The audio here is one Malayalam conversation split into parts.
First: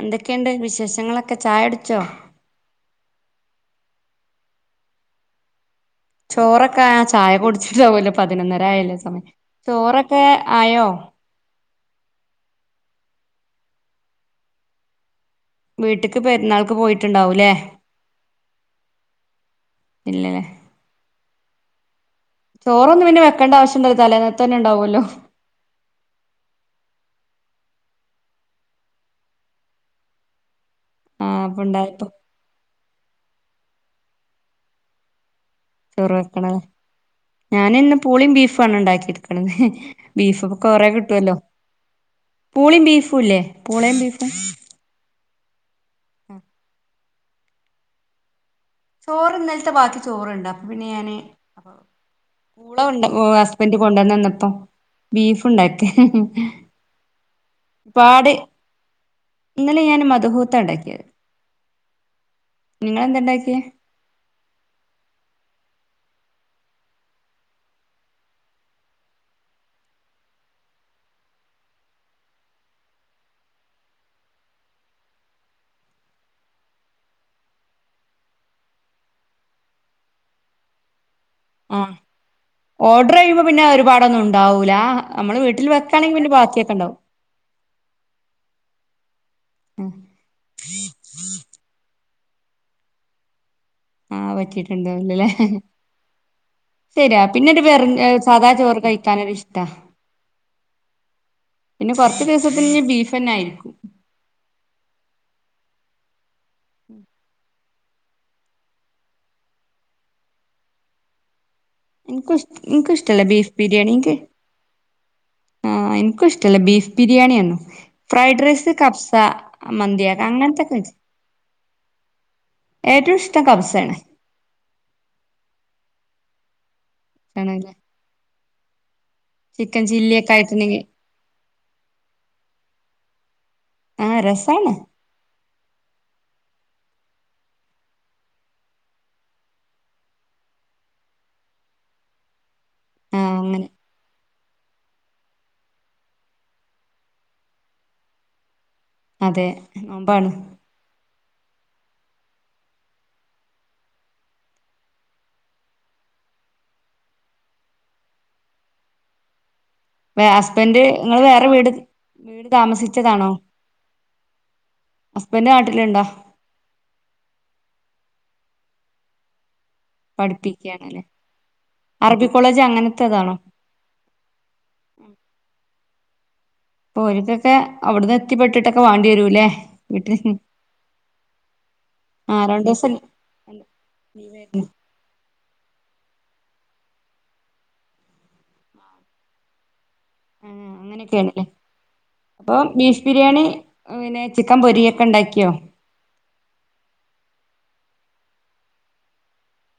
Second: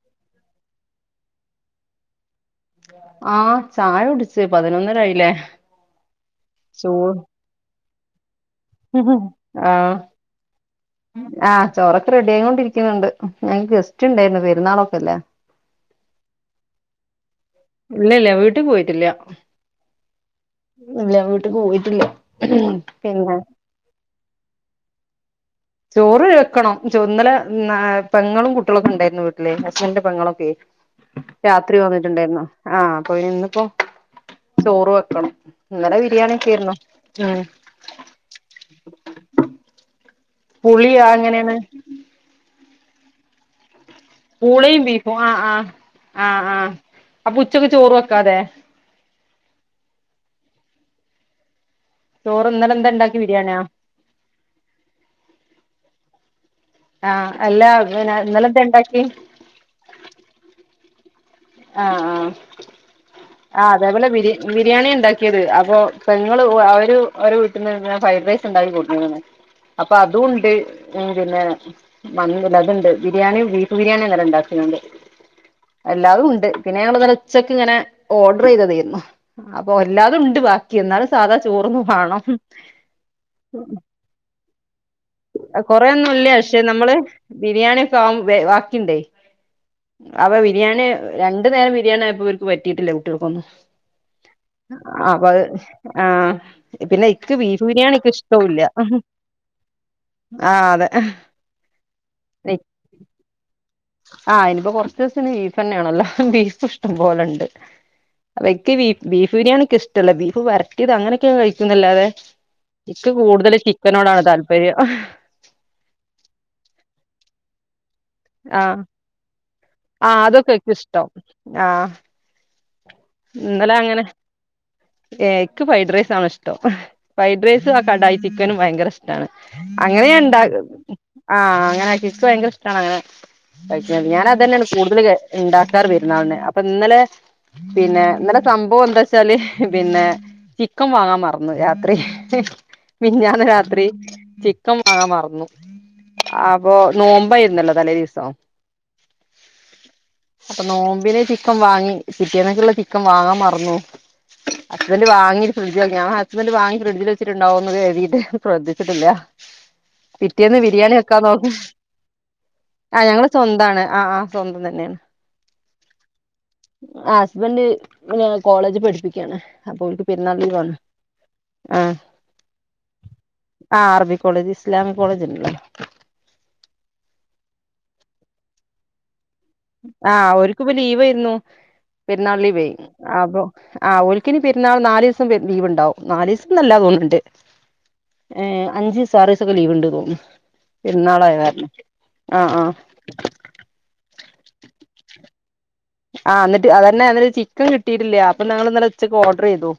എന്തൊക്കെയണ്ട് വിശേഷങ്ങളൊക്കെ ചായകുടിച്ചോ ആഹ് ചായ കുടിച്ചു പതിനൊന്നരായില്ലേ ചോറൊക്കെ ചൂ ആയോ ചായ കുടിച്ചിട്ടാവലോ പതിനൊന്നര ആയല്ലേ സമയം ആഹ് ചോറൊക്കെ ആയോ ആഹ് ചോറൊക്കെ റെഡി ആയികൊണ്ടിരിക്കുന്നുണ്ട് ഞക്ക് ഗസ്റ്റ് ഉണ്ടായിരുന്നു പെരുന്നാളൊക്കെല്ലേ വീട്ടക്ക് പെരുന്നാൾക്ക് പോയിട്ടുണ്ടാവൂല്ലേ ഇല്ല ഇല്ല വീട്ടിൽ പോയിട്ടില്ല ഇല്ലേ ഇല്ല പോയിട്ടില്ല ചോറൊന്നും പിന്നെ വെക്കേണ്ട ആവശ്യണ്ടായില്ല തലേ തന്നെ ഉണ്ടാവല്ലോ ചോറ് വെക്കണം ഇന്നലെ പെങ്ങളും കുട്ടികളൊക്കെ ഉണ്ടായിരുന്നു വീട്ടിലെ ഹസ്ബൻന്റെ പെങ്ങളൊക്കെ ആ അപ്പൊ രാത്രി ഉണ്ടായപ്പോ വന്നിട്ടുണ്ടായിരുന്നു ആഹ് അപ്പ ഇന്നിപ്പോ ചോറ് വെക്കണം ഇന്നലെ ചോറ് ബിരിയാണിയൊക്കെ വെക്കണം ആയിരുന്നു ഉം ഞാന് ഇന്ന് പൂളയും ബീഫുമാണ് ഉണ്ടാക്കി എടുക്കണത് പുളിയാ എങ്ങനെയാണ് പൂളെം ബീഫുംല്ലേ പൂളയും ബീഫും ആഹ് ആഹ് ആഹ് ആഹ് അപ്പൊ ഉച്ചക്ക് ചോറ് വെക്കാതെ ചോറ് ഇന്നലത്തെ ബാക്കി ചോറുണ്ട് അപ്പൊ പിന്നെ ഞാന് ചോറ് ഇന്നലെ പൂള എന്താ ഉണ്ട് ഇണ്ടാക്കി ബിരിയാണിയാ ഹസ്ബൻഡ് കൊണ്ടന്ന് തന്നപ്പോ ബീഫുണ്ടായി ആഹ് അല്ലാ പിന്നെ ഒരുപാട് ഇന്നലെന്താ ഉണ്ടാക്കി ഇന്നലെ ഞാൻ മധുഹൂത്ത ഉണ്ടാക്കിയത് ആഹ് ആഹ് പിന്നെ അതേപോലെ ബിരി ബിരിയാണി ഉണ്ടാക്കിയത് അപ്പൊ പെങ്ങള് അവര് അവരെ വീട്ടിൽന്ന്ന്നെ ഫ്രൈഡ് റൈസ് ഉണ്ടാക്കി കൊണ്ടീന് അപ്പൊ അതും ഉണ്ട് പിന്നെ മന്തി അതുണ്ട് ബിരിയാണിയ ബീഫ് ബിരിയാണിയ ഇന്നലെ ഉണ്ടാക്കിയണ്ട് എല്ലാതും ഉണ്ട് പിന്നെ ഞങ്ങല്ല ഉച്ചക്ക് ഇങ്ങനെ ഓർഡർ ചെയ്തതായിരുന്നു അപ്പൊ എല്ലാതും ഉണ്ട് ബാക്കി എന്നാലും സാധാ ചോറൊന്ന് ആ വാണം ഓർഡർ ചെയ്യുമ്പോ പിന്നെ ഒരുപാടൊന്നും ഉണ്ടാവൂ ല്ലാ കൊറെൊന്നുംല്ല പക്ഷെ നമ്മള് ബിരിയാണി ഒക്കെ ആഹ് ബാക്കിണ്ടേ അപ്പൊ ബിരിയാണി രണ്ടു നേരം ബിരിയാണി ഇവർക്ക് പറ്റിയിട്ടില്ലേ കുട്ടികൾക്കൊന്നും ആ അപ്പൊ വറ്റിട്ടുണ്ടോല്ലല്ലേ അത് ആഹ് ശരിയാ ഇക്ക് പിന്നെ ഒരു ബീഫ് വെറ ബിരിയാണി ഇക്ക് സാദാ ഇഷ്ടവുല്ല ചോറ് കഴിക്കാനൊരു ഇഷ്ടാ ആഹ് അതെ പിന്നെ കൊറച്ചു ദിവസത്തിന് ബീഫന്നെ ആയിരു ആ ഇനിപ്പോ കൊറച് ദിവസം ബീഫ് തന്നെയാണല്ലോ ബീഫ് ഇഷ്ടം പോലുണ്ട് അവയ്ക്ക് ബീഫ് ബിരിയാണി ഒക്കെ ഇഷ്ടല്ല ബീഫ് വരട്ടിയത് അങ്ങനൊക്കെയാ കഴി എനിക്കും ഇഷ് എനിക്ക ഇഷ്ടല്ല ബീഫ് ബിരിയാണിക്കെ ചിക്കനോടാണ് താല്പര്യം ആ എനിക്കും ഇഷ്ടല്ല ബീഫ് ബിരിയാണിയന്നോ ഫ്രൈഡ് റൈസ് ആഹ് കഫ്സ ആഹ് മന്തിയാക്കെ അതൊക്കെ ഇക്ക് അങ്ങനെത്തെക്കെ വെച്ച് ഇഷ്ടം ആഹ് ഏറ്റവും ഇഷ്ടം കബ്സയാണ് ഏക്ക് ഫൈ ഡ്രൈസാണിഷ്ടം ഫൈ ഡ്രൈസ് ആണല്ലേ ആ ക്കടയി ചിക്കനും ഭയങ്കര ഇഷ് ചിക്കൻ [unintelligible] ചില്ലിയൊക്കെ അങ്ങനെയണ്ട ആയിട്ടുണ്ടെങ്കിൽ ആ അങ്ങനെ ആക്കി എനിക്ക് ഭയങ്കര ഇഷ്ട അങ്ങനെ കഴിക്കാൻ ആഹ് ഞാനതെന്നെയാണ് രസാണ് കൂടുതൽ ഇണ്ടാക്കാറ് പെര്ന്നാളന് അ പ്പ ഇന്നലെ പിന്നെ ഇന്നലെ സംഭവം എന്താച്ചാല് പിന്നെ ചിക്കൻ വാങ്ങാൻ മറന്നു രാത്രി ആഹ് മിഞ്ഞാന്ന് അങ്ങനെ രാത്രി ചിക്ക് ക്കം മാങ്ങാ മറന്നു അപ്പൊ നോമ്പായിരുന്നല്ലോ തലേ ദീസം അതെ നോമ്പാണ് ക്കം വാങ്ങി പിറ്റേന്നക്ക്ള്ള ചിക്കൻ വാങ്ങാൻ മറന്നു ഹസ്ബന്റ് വാങ്ങീ ഫ്രഡ്ജിവെ ഞാൻ ഹ സ്ബന്റ് വാങ്ങി ഫ്രിഡ്ജില് വെച്ചിട്ടുണ്ടാവന്ന് കരുതിയിട്ട് ശ്രദ്ധിച്ചിട്ടില്ല വേ പിറ്റേന്ന് ഹസ്ബൻഡ് ബിരിയാണി വെക്കാ ഇങ്ങള് വേറെ നോക്ക് വീട് വീട് ആ ഞങ്ങള് താമസിച്ചതാണോ സ്വന്താണ് ആ ആ സ്വന്തം തന്നെയാണ് ഹസ്ബൻഡ് നാട്ടിലുണ്ടോ ആ ഹസ്ബൻഡ് കോളജ് പഠിപ്പി ക്കാണ് അപ്പോൽക്ക് പെരുന്നാൾ ലീവാണ് പഠിപ്പിക്കാണല്ലേ ആ അറബി കോളേജ് അങ്ങനത്തെതാണോ ആ അറബി കോളേജ് ഇസ്ലാമിക് കോളേജ്ല്ലോ പ്പോര്ക്കൊക്കെ അവിട്ന്ന് എത്തിപ്പെട്ടിട്ടൊക്കെ വാണ്ട്യരൂല്ലേ ആ ഒര്ക്ക്പ്പ ലീവായ്ര്ന്നു ആ പെരുന്നാൾ ലീവേ രണ്ടൂസം അപ്പൊ ആ ഓൽക്കിനി ലീവായിരുന്നു പെരുന്നാൾ നാലീസം പെ ലീവ് ണ്ടാവും നാലീസൊന്നല്ല തോന്ന്ണ്ട് ഏ അഞ്ചീസോ ആറീസൊക്കെ ലീവ് ഇണ്ട് തോ ആ അങ്ങനെയൊക്കെയണല്ലേ ആഹ് അപ്പൊ ആഹ് ബീഫ് ബിരിയാണി പിന്നെ ചിക്കൻ പൊരി ക്കെണ്ടാക്കിയോ ആ ന്നി്ട്ട് അതന്നെ അന്നട്ട് ചിക്കൻ കിട്ടീട്ടില്ല്യ അപ്പൊ ഞങ്ങള് ഇന്നലെ ഉച്ചക്ക് ഓർഡറെയ്തു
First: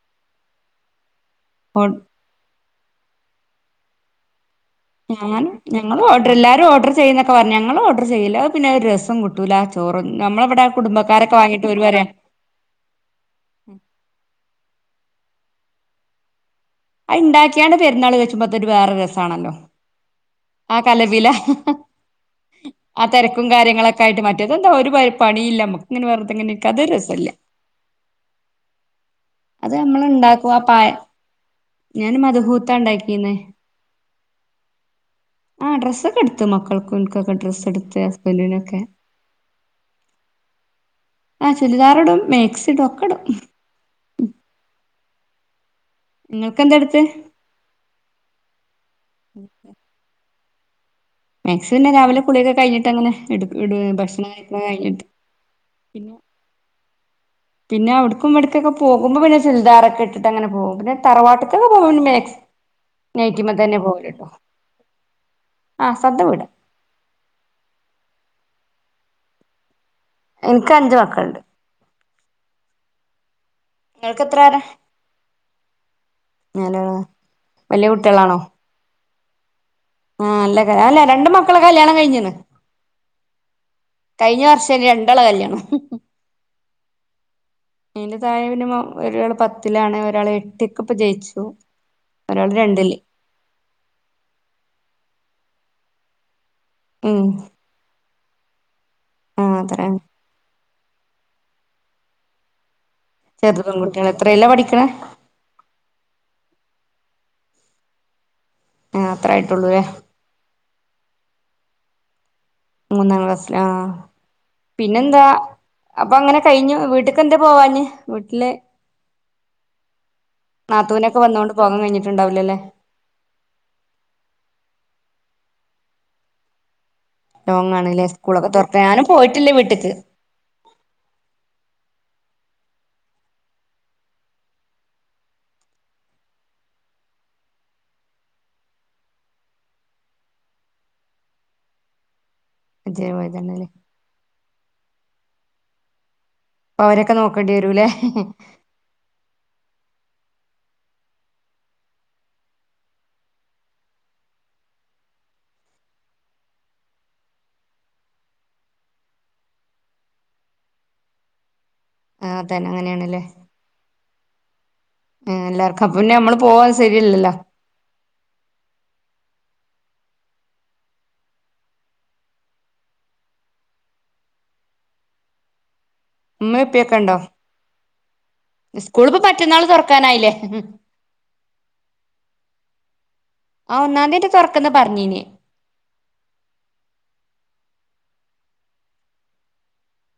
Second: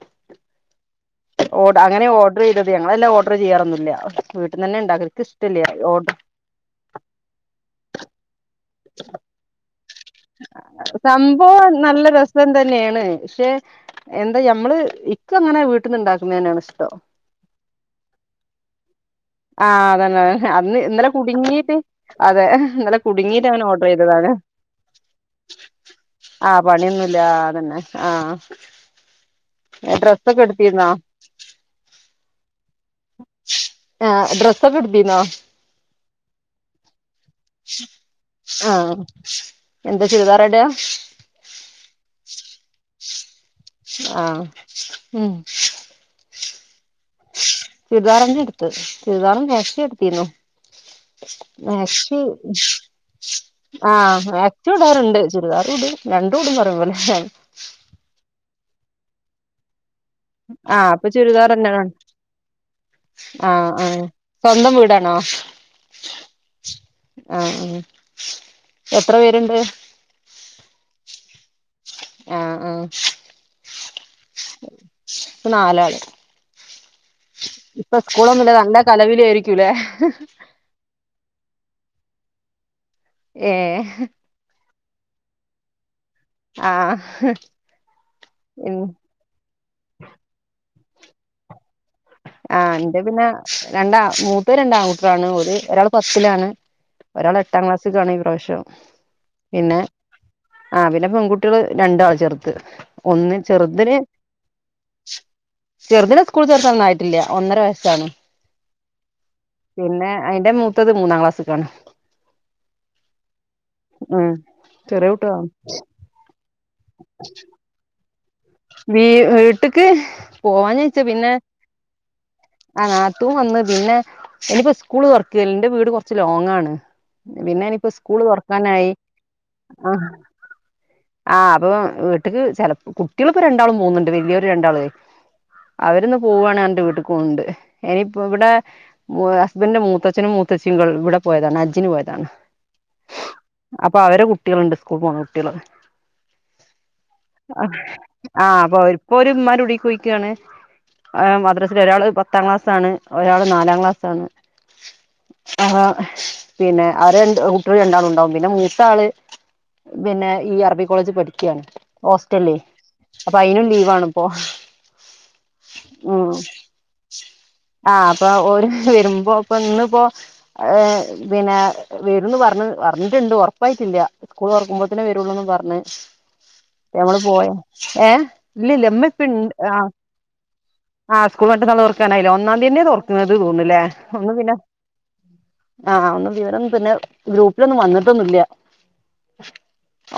ഓ അങ്ങനെ ഓർഡർ ചെയ്ത ഞങ്ങള് വെല്ലാ ഓർഡറ് ചെയ്യാറൊന്നില്ല ആർക് ഞാൻ ഞങ്ങള് ഓഡർ എല്ലാരും ഓർഡർ ചെയ്യുന്നൊക്കെ പറഞ്ഞു ഞങ്ങങ്ങള് ഓർഡർ ചെയ്യില്ല പിന്നെ ഒരു രസം കിട്ടൂല അ സംഭവം ഓര് നല്ല പറയാ രസം തന്നെയാണ് ക്ഷെ എന്താ ഞമ്മള് ഇക്കങ്ങനെ വീട്ട്ന്ന്ണ്ടാക്കുന്നന്നെയാണ് ഇ അയ്ണ്ടാക്കിയാണ്ട് പെരുന്നാൾ കൈച്ചുമ്പതൊരു വേറെ രസാണല്ലോ ആഹ് അതന്നെ ആ അന്ന് ഇന്നലെ കലപില കുടുങ്ങീട്ട് അതെ ഇന്നലെ ആ തിരക്കും കുടുങ്ങീട്ടങ്ങനെ ഓർഡർ കാര്യങ്ങളൊക്കെ ആയിട്ട് ചെയ്തതാണ് മറ്റേത് എന്താ ഒരു പണിയില്ല നമുക്കിങ്ങനെ വെറുതിങ്ങനെ ആഹ് ഇര്ക്കാം പണിയൊന്നുല്ല അതൊരസല്ലേ അതന്നെ ആഹ് അത് നമ്മൾ ഡ്രസ്സൊക്കെ ണ്ടാക്കും ആ പായ എടുത്തിരുന്നോ ഞാന് മദ് ഹൂത്തണ്ടാക്കിന്നെ ആ ഡ്രസ്സൊക്കെ എടുത്തീന്നോ ആ ഡ്രസെ എടുത്ത് മക്കൾക്കും ഇൻകൊ ഡ്രസ്സെടുത്ത് ഹസ്ബൻഡിനാെക്ക ആഹ് എന്താ ചുരിദാർ ഇടാ ആ ചുരിദാറിടും മേക്സിടും ഒക്കെടും ഉ ആ ഉം നിങ്ങൾക്കെന്തെടു ചുരിദാറന്നെ എടുത്തു ചുരിദാറൻ നേരത്തെ എടുത്തിരുന്നു പിന്നെ മാക്സി രാവിലെ കുളിയൊക്കെ കഴിഞ്ഞിട്ട് അങ്ങനെ എടു ഇടു ആ ഭക്ഷണം കഴിക്കണ കഴിഞ്ഞിട്ട് മാക്സിടാറുണ്ട് ചുരിദാറിടും പിന്നെ രണ്ടും ഇടും ഒരേ പോലെ ങാ പുറത്ത്ക്കെ പോക്പോ പിന്നെ ചുരിദാറൊക്കെ ഇട്ട് ആ അപ്പൊ ചുരിദാർതന്നണോ മാക്സി ആ നൈറ്റിമ്മെ തന്നെ ആ പോവല്ട്ടോ സ്വന്തം വീടാണോ ആഹ് സദ്യ വീട് ആ എത്ര പേരുണ്ട് ഉണ്ട് ആ ആ നിങ്ങൾക്ക് എത്ര പേരാ ഇപ്പനാലാള് നാലാളാ ഇപ്പൊ ഈസ്കൂളൊന്നുംഇല്ല നല്ല കലപില ശരി ആ അല്ല രണ്ട്മക്കള് കല്യാണം കഴിഞ്ഞന്ന് ഏ രണ്ടാള്കല്യാണം ആഹ് എന്റെ തായെ പിന്നെ ഉം ഒരാൾ പത്തിലാണ് ഒരാൾ എട്ടിൽ ഇപ്പ ജയിച്ചു ഒരാള് ആ രണ്ടില് എന്റെ പിന്നെ രണ്ടാ മൂത്തത് രണ്ട് ആൺ ഒരാണ് ഒരാൾ പത്തിലാണ് ഉം ഒരാള്എട്ടാം ക്ലാസ്സിൽ കാണ് പ്രാവിശ്യം ആഹ് അത്ര ആഹ് പിന്നെ പെൺകുട്ടികള് രണ്ടാ ചെറ്ത് ഒന്ന് ചെറുത് ചെറുതിനെ പെൺകുട്ടികള് എത്രയിലാ പഠിക്കണേ ചെറുതിനെ സ്കൂൾ ചേർത്ത ഒന്നായി ടില്ല ഒന്നര വയസ്സാണ് ആഹ് അത്രേയിട്ടുള്ളുവേ അടുത്തത് മൂന്നാം ക്ലാസ്സ്ക്കാണ് മൂന്നാം ക്ലാസിലാ ആഹ് ചെറിയ പിന്നെന്താ കുട്ടികളാണ് അപ്പൊ അങ്ങനെ കഴിഞ്ഞു വീട്ടക്ക് എന്തേ പോവാഞ്ഞെ വീ വീട്ടക്ക് പോവാഞ്ഞ്ച്ച നാത്തൂനൊക്കെ പിന്നെ വന്നോണ്ട് പോകാൻ കഴിഞ്ഞിട്ടുണ്ടാവില്ലല്ലേ ആഹ് നാത്തൂൻ വന്ന് പിന്നെ ഇനിയിപ്പോ സ്കൂള് തുറക്ക ല്ലേ ന്റെ വീട് കുറച്ച് ലോങ്ങാണ് പിന്നെ ലോങ് നിപ്പോ ആണല്ലേ സ്കൂള് സ്കൂളൊക്കെ തുറക്ക തുറക്കാനായി ഞാനും പോയിട്ടില്ല വീട്ട്ക്ക് ആഹ് ആഹ് അപ്പൊ വീട്ടക്ക് ചിലപ്പോ കു കുട്ടികളിപ്പോ രണ്ടാളും പോകുന്നുണ്ട് വലിയൊരു രണ്ടാളേ അവരിന്ന് പോവുവാണ് എന്റെ വീട്ടക്ക്ണ്ട് ഇനിപ്പോ ഇവിടെ ഹസ്ബന്റിന്റെ മൂത്തച്ഛനും മൂത്തച്ഛിയും ഇവിടെ പോയതാണ് ഹജ്ജിനന് പോയതാണ് ഇജ്ജ് പോയതാണല്ലേ അപ്പൊ അവരെ കുട്ടികളുണ്ട് ഇപ്പൊ മൂന്ന് കുട്ടികള അവരൊക്കെ നോക്കേണ്ടി വരൂല്ലേ ഹ്ഹെ ആഹ് അപ്പൊ ഇപ്പൊ ഓര് ഉമ്മാന്റെ കുടീക്കോയിരിക്കയാണ് മദ്രാസേൽ ഒരാള് പത്താം ക്ലാസ് ആണ് ഒരാള് നാലാം ക്ലാസ്സാണ് പിന്നെ ആരണ്ട് കുട്ടികള് രണ്ടാളും ഉണ്ടാവും പിന്നെ മൂത്താള് പിന്നെ ഈ അറബി കോളേജിൽ പഠിക്കയാണ് ആഹ്തന്നെ അങ്ങനെയാ അപ്പൊ അയിനും ലീവാണ് പോ ആ എല്ലാർക്കും [unintelligible] പിന്നെ നമ്മള് പോവാ ശരിയല്ലല്ലോ ആഹ് അപ്പൊ ഓര് വരുമ്പോ ഇന്നിപ്പോ പിന്നെ വരൂന്ന് പറഞ്ഞ് പറഞ്ഞിട്ടുണ്ട് ഉറപ്പായിട്ടില്ല സ്കൂൾ തൊറക്കുമ്പോത്തേനേവരുള്ളൂന്ന് പറഞ്ഞ് ഉമ്മേം ഉപ്പേംക്കണ്ടോ ഞമ്മള് പോയ ഏഹ് ഇല്ലില്ല ഉമ്മപ്പ്ണ്ട് ആഹ് [unintelligible] ആഹ് സ്കൂള [unintelligible] തുറക്കാനായില്ലേ ഒന്നാം തീയന്നെ തുറക്കുന്നത് ആ തോന്ന്ലേ ഒന്നാം തീയതി ഒന്ന് പിന്നെ തുറക്കുന്ന് പറഞ്ഞീനി ആഹ് ഒന്നു വിവരം പിന്നെ ഗ്രൂപ്പിലൊന്നും വന്ന് [unintelligible]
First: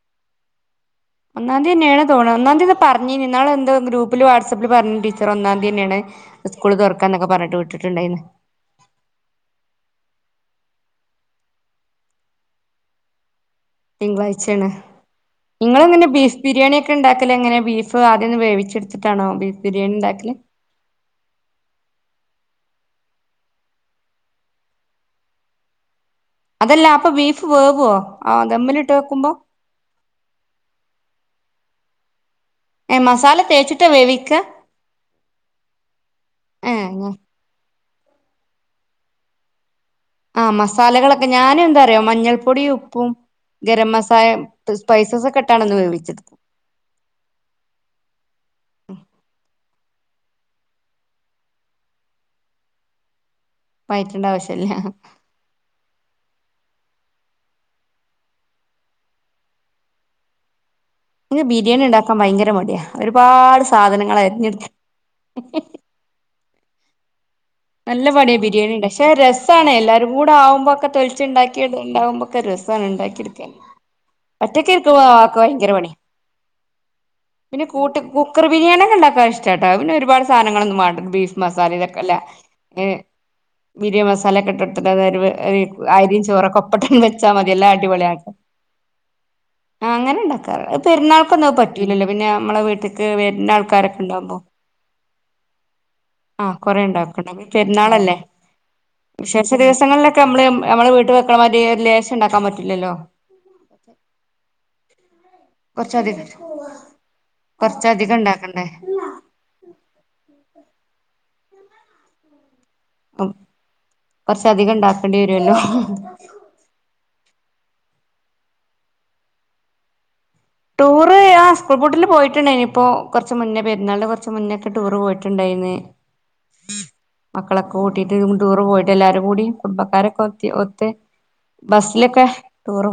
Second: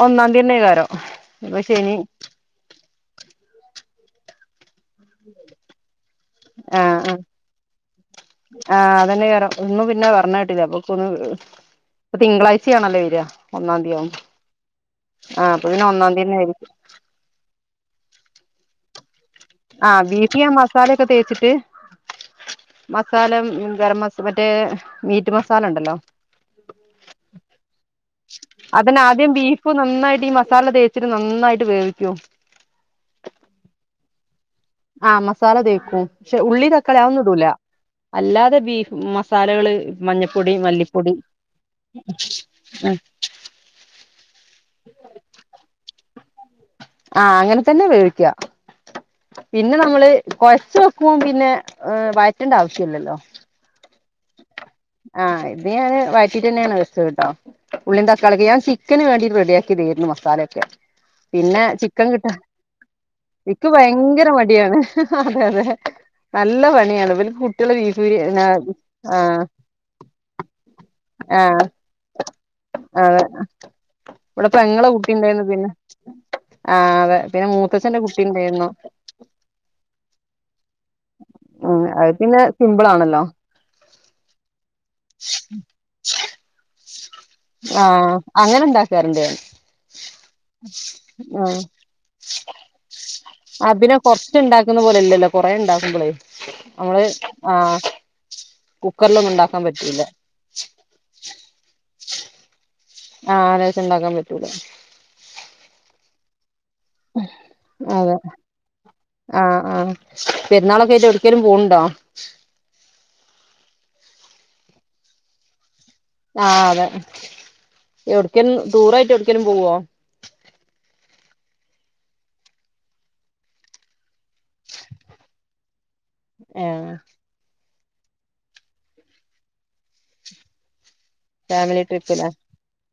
ഒന്നാം തീയന്നെ കേറും ഒന്നാം തീയന്ന്യാണ് തോണൂ ഒന്നാം തീയതി പറഞ്ഞി ഇന്നാള് എന്തോ ഗ്രൂപ്പ് ഇപ്പ വാട്സാപ്പിൽ പറഞ്ഞു ടീച്ചർ ഒന്നാംതീയന്നെയാണ് ആഹ് ആഹ് ആ അതന്നെ വേറ ഒന്നും പിന്നെ പറഞ്ഞ കേട്ടില്ലാപ്പൊ [unintelligible] തിങ്കളാഴ്ചയാണല്ലേ വരാ തിങ്കളാഴ്ചയാണ് അപ്പൊ പിന്നെ നിങ്ങളെങ്ങനെ ഒന്നാം തീയതി തന്നെ ബീഫ് ആയിരിക്കും ബിരിയാണി ഒക്കെ ഉണ്ടാക്കലെങ്ങനെ ബീഫ് [unintelligible] ആദ്യൊന്ന് വേവിച്ചെടുത്തിട്ടാണോ ബീഫ് ബിരിയാണി ആഹ് ഉണ്ടാക്കല് ബീഫ് ഞാൻ മസാലൊക്കെ തേച്ചിട്ട് മസാല ഗരം മസാ മറ്റേ മീറ്റ് മസാല ഉണ്ടല്ലോ അതല്ല അപ്പൊ ബീഫ് വേവുവോ ആ ദമ്മിലിട്ട് അതിന് ആദ്യം വെക്കുമ്പോ ബീഫ് നന്നായിട്ട് ഈ മസാല തേച്ചിട്ട് നന്നായിട്ട് വേവിക്കും മസാല തേച്ചിട്ട വേവിക്ക ആ മസാല തേക്കും പക്ഷെ ഉള്ളി ഏ തക്കാളി ഞ- ആതൊന്നും ഇടൂല അല്ലാതെ ബീഫ് മസാലകള് ആ മഞ്ഞപ്പൊടി മല്ലിപ്പൊടി മസാലകളൊക്കെ ഞാനും എന്താന്നറിയോ മഞ്ഞൾപ്പൊടിയും ഉപ്പും ഗരം മസാല സ്പൈസസ് ഒക്കെ ഇട്ടാണ് ഇന്ന് വേവിച്ചത് ആ അങ്ങനെ തന്നെ വേവിക്കുക പിന്നെ നമ്മള് കൊഴച്ച് വെക്കും പിന്നെ വഴറ്റേണ്ട ആവശ്യംല്ലല്ലോ വയറ്റണ്ടേ ആവിശ്യം ആ ഇത് ഞാന് വയ റ്റി തന്നെയാണ് വെച്ചത്ട്ടാ ഉള്ളി തക്കളിക്കെ ഞാൻ ചിക്കന് വേണ്ടിട്ട് റെഡിയാക്കി താരുന്നു മസാലയൊക്കെ നിക്ക് പിന്നെ ബിരിയാണി ചിക്കൻ ഉണ്ടാക്കാൻ കിട്ടാൻ ഭയങ്കര മടിയാ ഒരുപാട് ഇക്ക് സാധനങ്ങ ഭയങ്കര അരിഞ്ഞെടുക്ക മടിയാണ് അതെ അതെ നല്ല പണിയണ് നല്ല പണിയ ബിരിയാണി ഉണ്ട പക്ഷെ രസാണ് എല്ലാരും കൂടെ ആവുമ്പോക്കെതൊലിച്ച് ആഹ് ണ്ടാക്കിണ്ടുമ്പോക്കെ രസമാണ് അതെ ഉണ്ടാക്കിഎടുക്കാൻ ഇവിടെ ഒറ്റക്ക് പെങ്ങളെ കുട്ടി ഉണ്ടായിരുന്നു പിന്നെ ഭയങ്കര മടി ആഹ് അതെ പിന്നെ കൂട്ട മൂത്തച്ഛന്റെ കുട്ടി കുക്കർ ഉണ്ടായിരുന്നു ബിരിയാണി ഒക്കെ ഉണ്ടാക്കാൻ ഇഷ്ടാട്ടോ പിന്നെ ഒരുപാട് സധങ്ങളൊന്നും വേണ്ട ബീഫ് ഉം അത് മസാലക്കല്ലേ പിന്നെ ഏ സിമ്പിൾ ആണല്ലോ ബിരിയ മസാല ഒക്കെ ഇട്ടെടുത്തിട്ട് അരിയും ചോറൊക്കെ ഒപ്പട്ടം വെച്ചാ മതിയല്ല അടിപൊളിയ ആഹ് ആക്ക അങ്ങനെ ഉണ്ടാക്കാറുണ്ട് ആ അങ്ങനെ ഉണ്ടാക്കാറ് പെരുന്നാൾക്കൊന്നും പറ്റൂലല്ലോ പിന്നെ നമ്മളെ വീട്ടിക്ക് വരുന്ന തിനെ ആൾക്കാരൊക്കെ ഉണ്ടാവുമ്പോ കൊറച്ച്ണ്ടാക്കുന്ന പോലെല്ലല്ലോ കൊറേ ണ്ടാക്കുമ്പളെ നമ്മള് ഈ ആഹ് പെരുന്നാളല്ലേ കുക്കറിലൊന്നും വിശേഷ ഉണ്ടാക്കാൻ പറ്റൂല ദിവസങ്ങളിലൊക്കെ നമ്മള് നമ്മള് വീട്ട വെക്കണമാതിരി ഒരു ലേശം ഉണ്ടാക്കാൻ പറ്റും ആ [unintelligible] ഉണ്ടാക്കാൻ പറ്റൂല [unintelligible] കൊറച്ചധികം ഇണ്ടാക്കണ്ടേ ആ ആ പെരുന്നാളൊക്കെ ആയിട്ട് എവിടേക്കെങ്കിലും പോണുണ്ടോ കൊറച്ചധികം ഉണ്ടാക്കേണ്ടി വരുവല്ലോ ആ അതെ എവിടക്കും ദൂറായിട്ട് എവിടക്കലും പോവോ ടൂറ് സ്കൂൾ പൂട്ടിൽ പോയിട്ടുണ്ടായിനി ഇപ്പോ കുറച്ച് മുന്നേ പെരുന്നാളിന്റെ കുറച്ച് മുന്നേ ഒക്കെ ടൂറ് പോയിട്ടുണ്ടായിന്ന് ആ മക്കളൊക്കെ കൂട്ടിട്ട്ടൂറ് പോയിട്ട് എല്ലാരും കൂടി കുടുംബക്കാരൊക്കെ ഒത്ത് ഫാമിലി ബസിലൊക്കെ ട്രിപ്പിലാ ടൂറ്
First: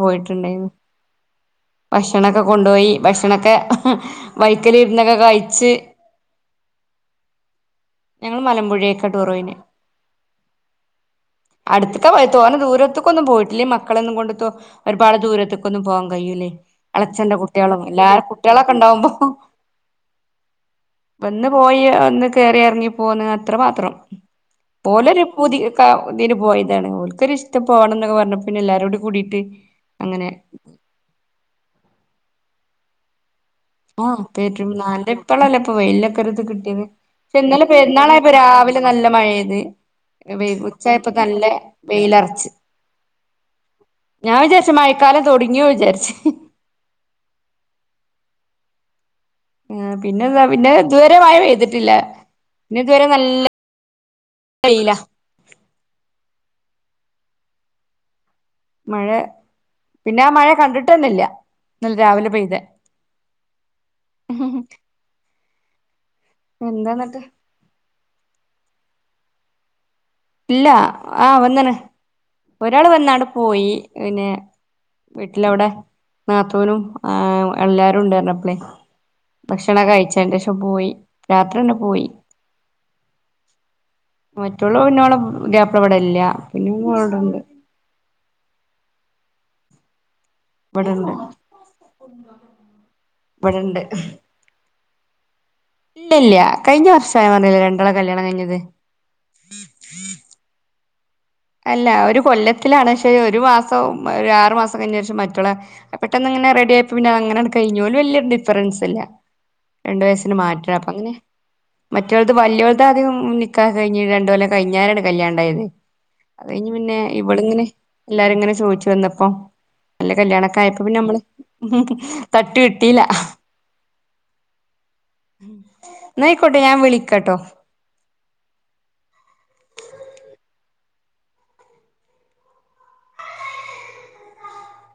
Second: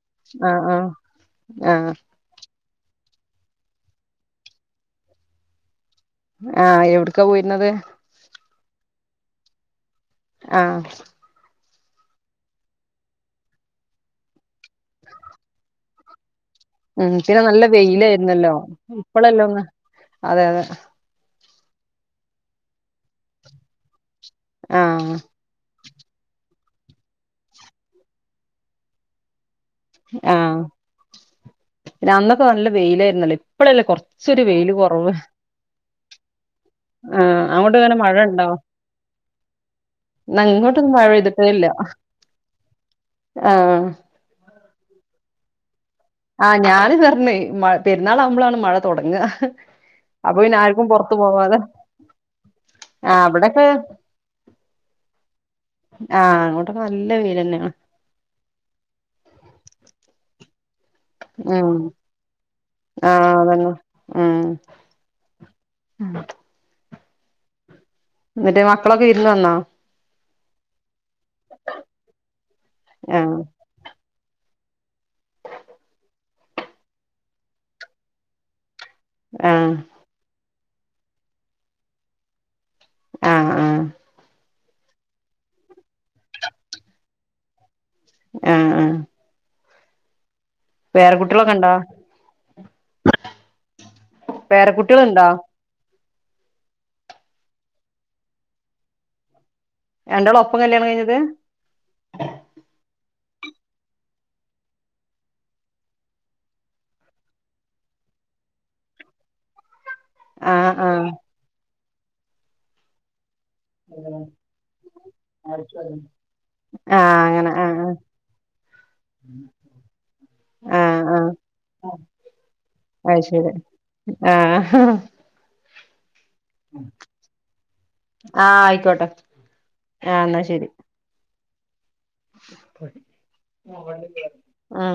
ആഹ് പോയിട്ടുണ്ടായിരുന്നു ആഹ് ആഹ് ഭക്ഷണക്കൊ കൊണ്ടുപോയി ഭക്ഷണൊക്കെ വൈക്കല് ഇരുന്നൊക്കെ കഴിച്ച് ആഹ് എവ്ട്ക്കാ പോയിര്ന്നത് മലമ്പുഴയേക്കാ ടൂറോയീനെ ആഹ് അട്ത്ത്ക്കാ പോയെ തോനെ ദൂരത്ത്ക്കൊന്നും പോയിട്ടില്ല. ഈ മക്കളെ ഒന്നും കൊണ്ട് ഒരുപാട് ദൂരത്തേക്കൊന്നും പോവാൻ കഴിയൂലയ്. ഉം പിന്നെ നല്ല വെയ്ലായിര്ന്നല്ലോ ഉണ്ടാവുമ്പോ ഇപ്പളല്ലോന്ന് അതെ അതെ ഒന്ന് പോയി ഒന്ന് കേറി എറ്ങ്ങി പോന്ന് അത്ര മാത്രം ആഹ് ഓലൊര് പൂതി ക്ക തിന് പോയതെ ക്കാണ് ഓലൊരിഷ്ടം പോകണന്നൊക്കെ പറഞ്ഞപ്പൊ പിന്നെല്ലാരുംകൂടി കൂടിട്ട് അങ്ങനെ ആഹ് പിന്നെ അന്നൊക്കെ നല്ല വെയിലായിര്ന്നല്ലേ ഇപ് ആ പേറ്റ നാന്റെ ഇപ്പളല്ലേ ഇപ്പ വയിൽ കര്ത്ക്ട് ന്ന് പക്ഷെ ആഹ് ഇന്നലെ അങ്ങോട്ട് എങ്ങനെ മഴ പെര്ന്നാളായപ്പ ഉണ്ടോ? രാവിലെ നല്ല മയപെയ്ത് ന്ന വെയ് ഇങ്ങോട്ടൊന്നും മഴ ഉച്ചായപ്പോ നല്ല പെയ്തിട്ടേ ഇല്ല വെയിലറിച്ച്. ആഹ് ഞാൻ വിചാര്ച്ച് മഴക്കാലം തൊട്ങ്ങി ഞ്ഞു വിചാരിച്ച് ആ ഞാന് പറഞ്ഞു മഴപെര് ന് ന്നാളാകുമ്പളാണ് മഴ തോട്ങ്ങാ ആ പിന്നെന്താ പിന്നെത് വരെ മഴ പോവാതെ പെയ്തിട്ടില്ല പിന്നെത് വരെ ആഹ് നല്ല ഇവിടൊക്കെ വെയ്ലാ ആഹ് അങ്ങോട്ടൊക്കെ നല്ല വെയ്ലന്നെണ് മഴ പിന്നെ ആ മഴ കണ്ടിട്ട് ആ ആ അതന്നെ ആ അ ആ എന്താന്ന്ട്ട് ന്ന്ട്ട് മക്കളൊക്കെ വിര്ന്ന് വന്നോ ഇല്ല ആ വന്നീണ് ഒരാള് വന്നാണ്ട് ആഹ് പോയി പിന്നെ വീട്ടിലവ്ടെ നാത്തൂനും ആ എല്ലാരുണ്ട് പറഞ്ഞപ്പ്ളേയ് ആഹ് ഭക്ഷണം കഴിചേന്റെഷം പോയി രാത്രിന്നെ പോയി ആ ആ മറ്റുളെ പിന്നോളെ പുതിയാപ്ലവടെല്ല പിന്നോള് വടണ്ട് ആ ആ വടണ്ട് ഉണ്ടോ? വടണ്ട് ട്ട്യാള്ണ്ടോ ഇല്ലല്ല കഴിഞ്ഞ വർഷാ ഞാൻ പറ്ഞ്ഞീലെ രണ്ടാളെ കല്യാണം കഴിഞ്ഞത് രണ്ടാളും ഒപ്പം കല്യാണം കയി ഞ്ഞത് അല്ല ഒരു കൊല്ലത്തിലാണ് ഒരു മാസം അർമാസം കൈഞ്ഞേ ശേഷം മറ്റൊളെ പെട്ടന്ന് ഇങ്ങനെ റെഡി ആയപ്പോൾ അധ് ഇങ്ങനെ കയിഞ്ഞു ഓൽ വലിയ ഡിഫറെൻസ് ഇല്ല രണ്ടു വയസ്സിന് മാറ്റ ആഹ് അപ്പ ആഹ് അങ്ങനെ മറ്റുള്ളത് വലിയളതാദ്യം കഴിഞ്ഞ രണ്ടുകൊല്ലം കഴിഞ്ഞരാണ് കല്യാ ഉണ്ടായത് അത് കഴിഞ്ഞ് പിന്നെ ആഹ് ഇവളെ അങ്ങനെ ഇങ്ങനെ ആഹ് എല്ലാരും ഇങ്ങനെ ചോദിച്ചു വന്നപ്പോ നല്ല ആഹ് കല്യാണക്കായപ്പോ പിന്നെ ആഹ് നമ്മള് ആഹ് തട്ടി വിട്ടില്ല അത് ശരി ആ ആയിക്കോട്ടെ ആ എന്നാ ശരി ആ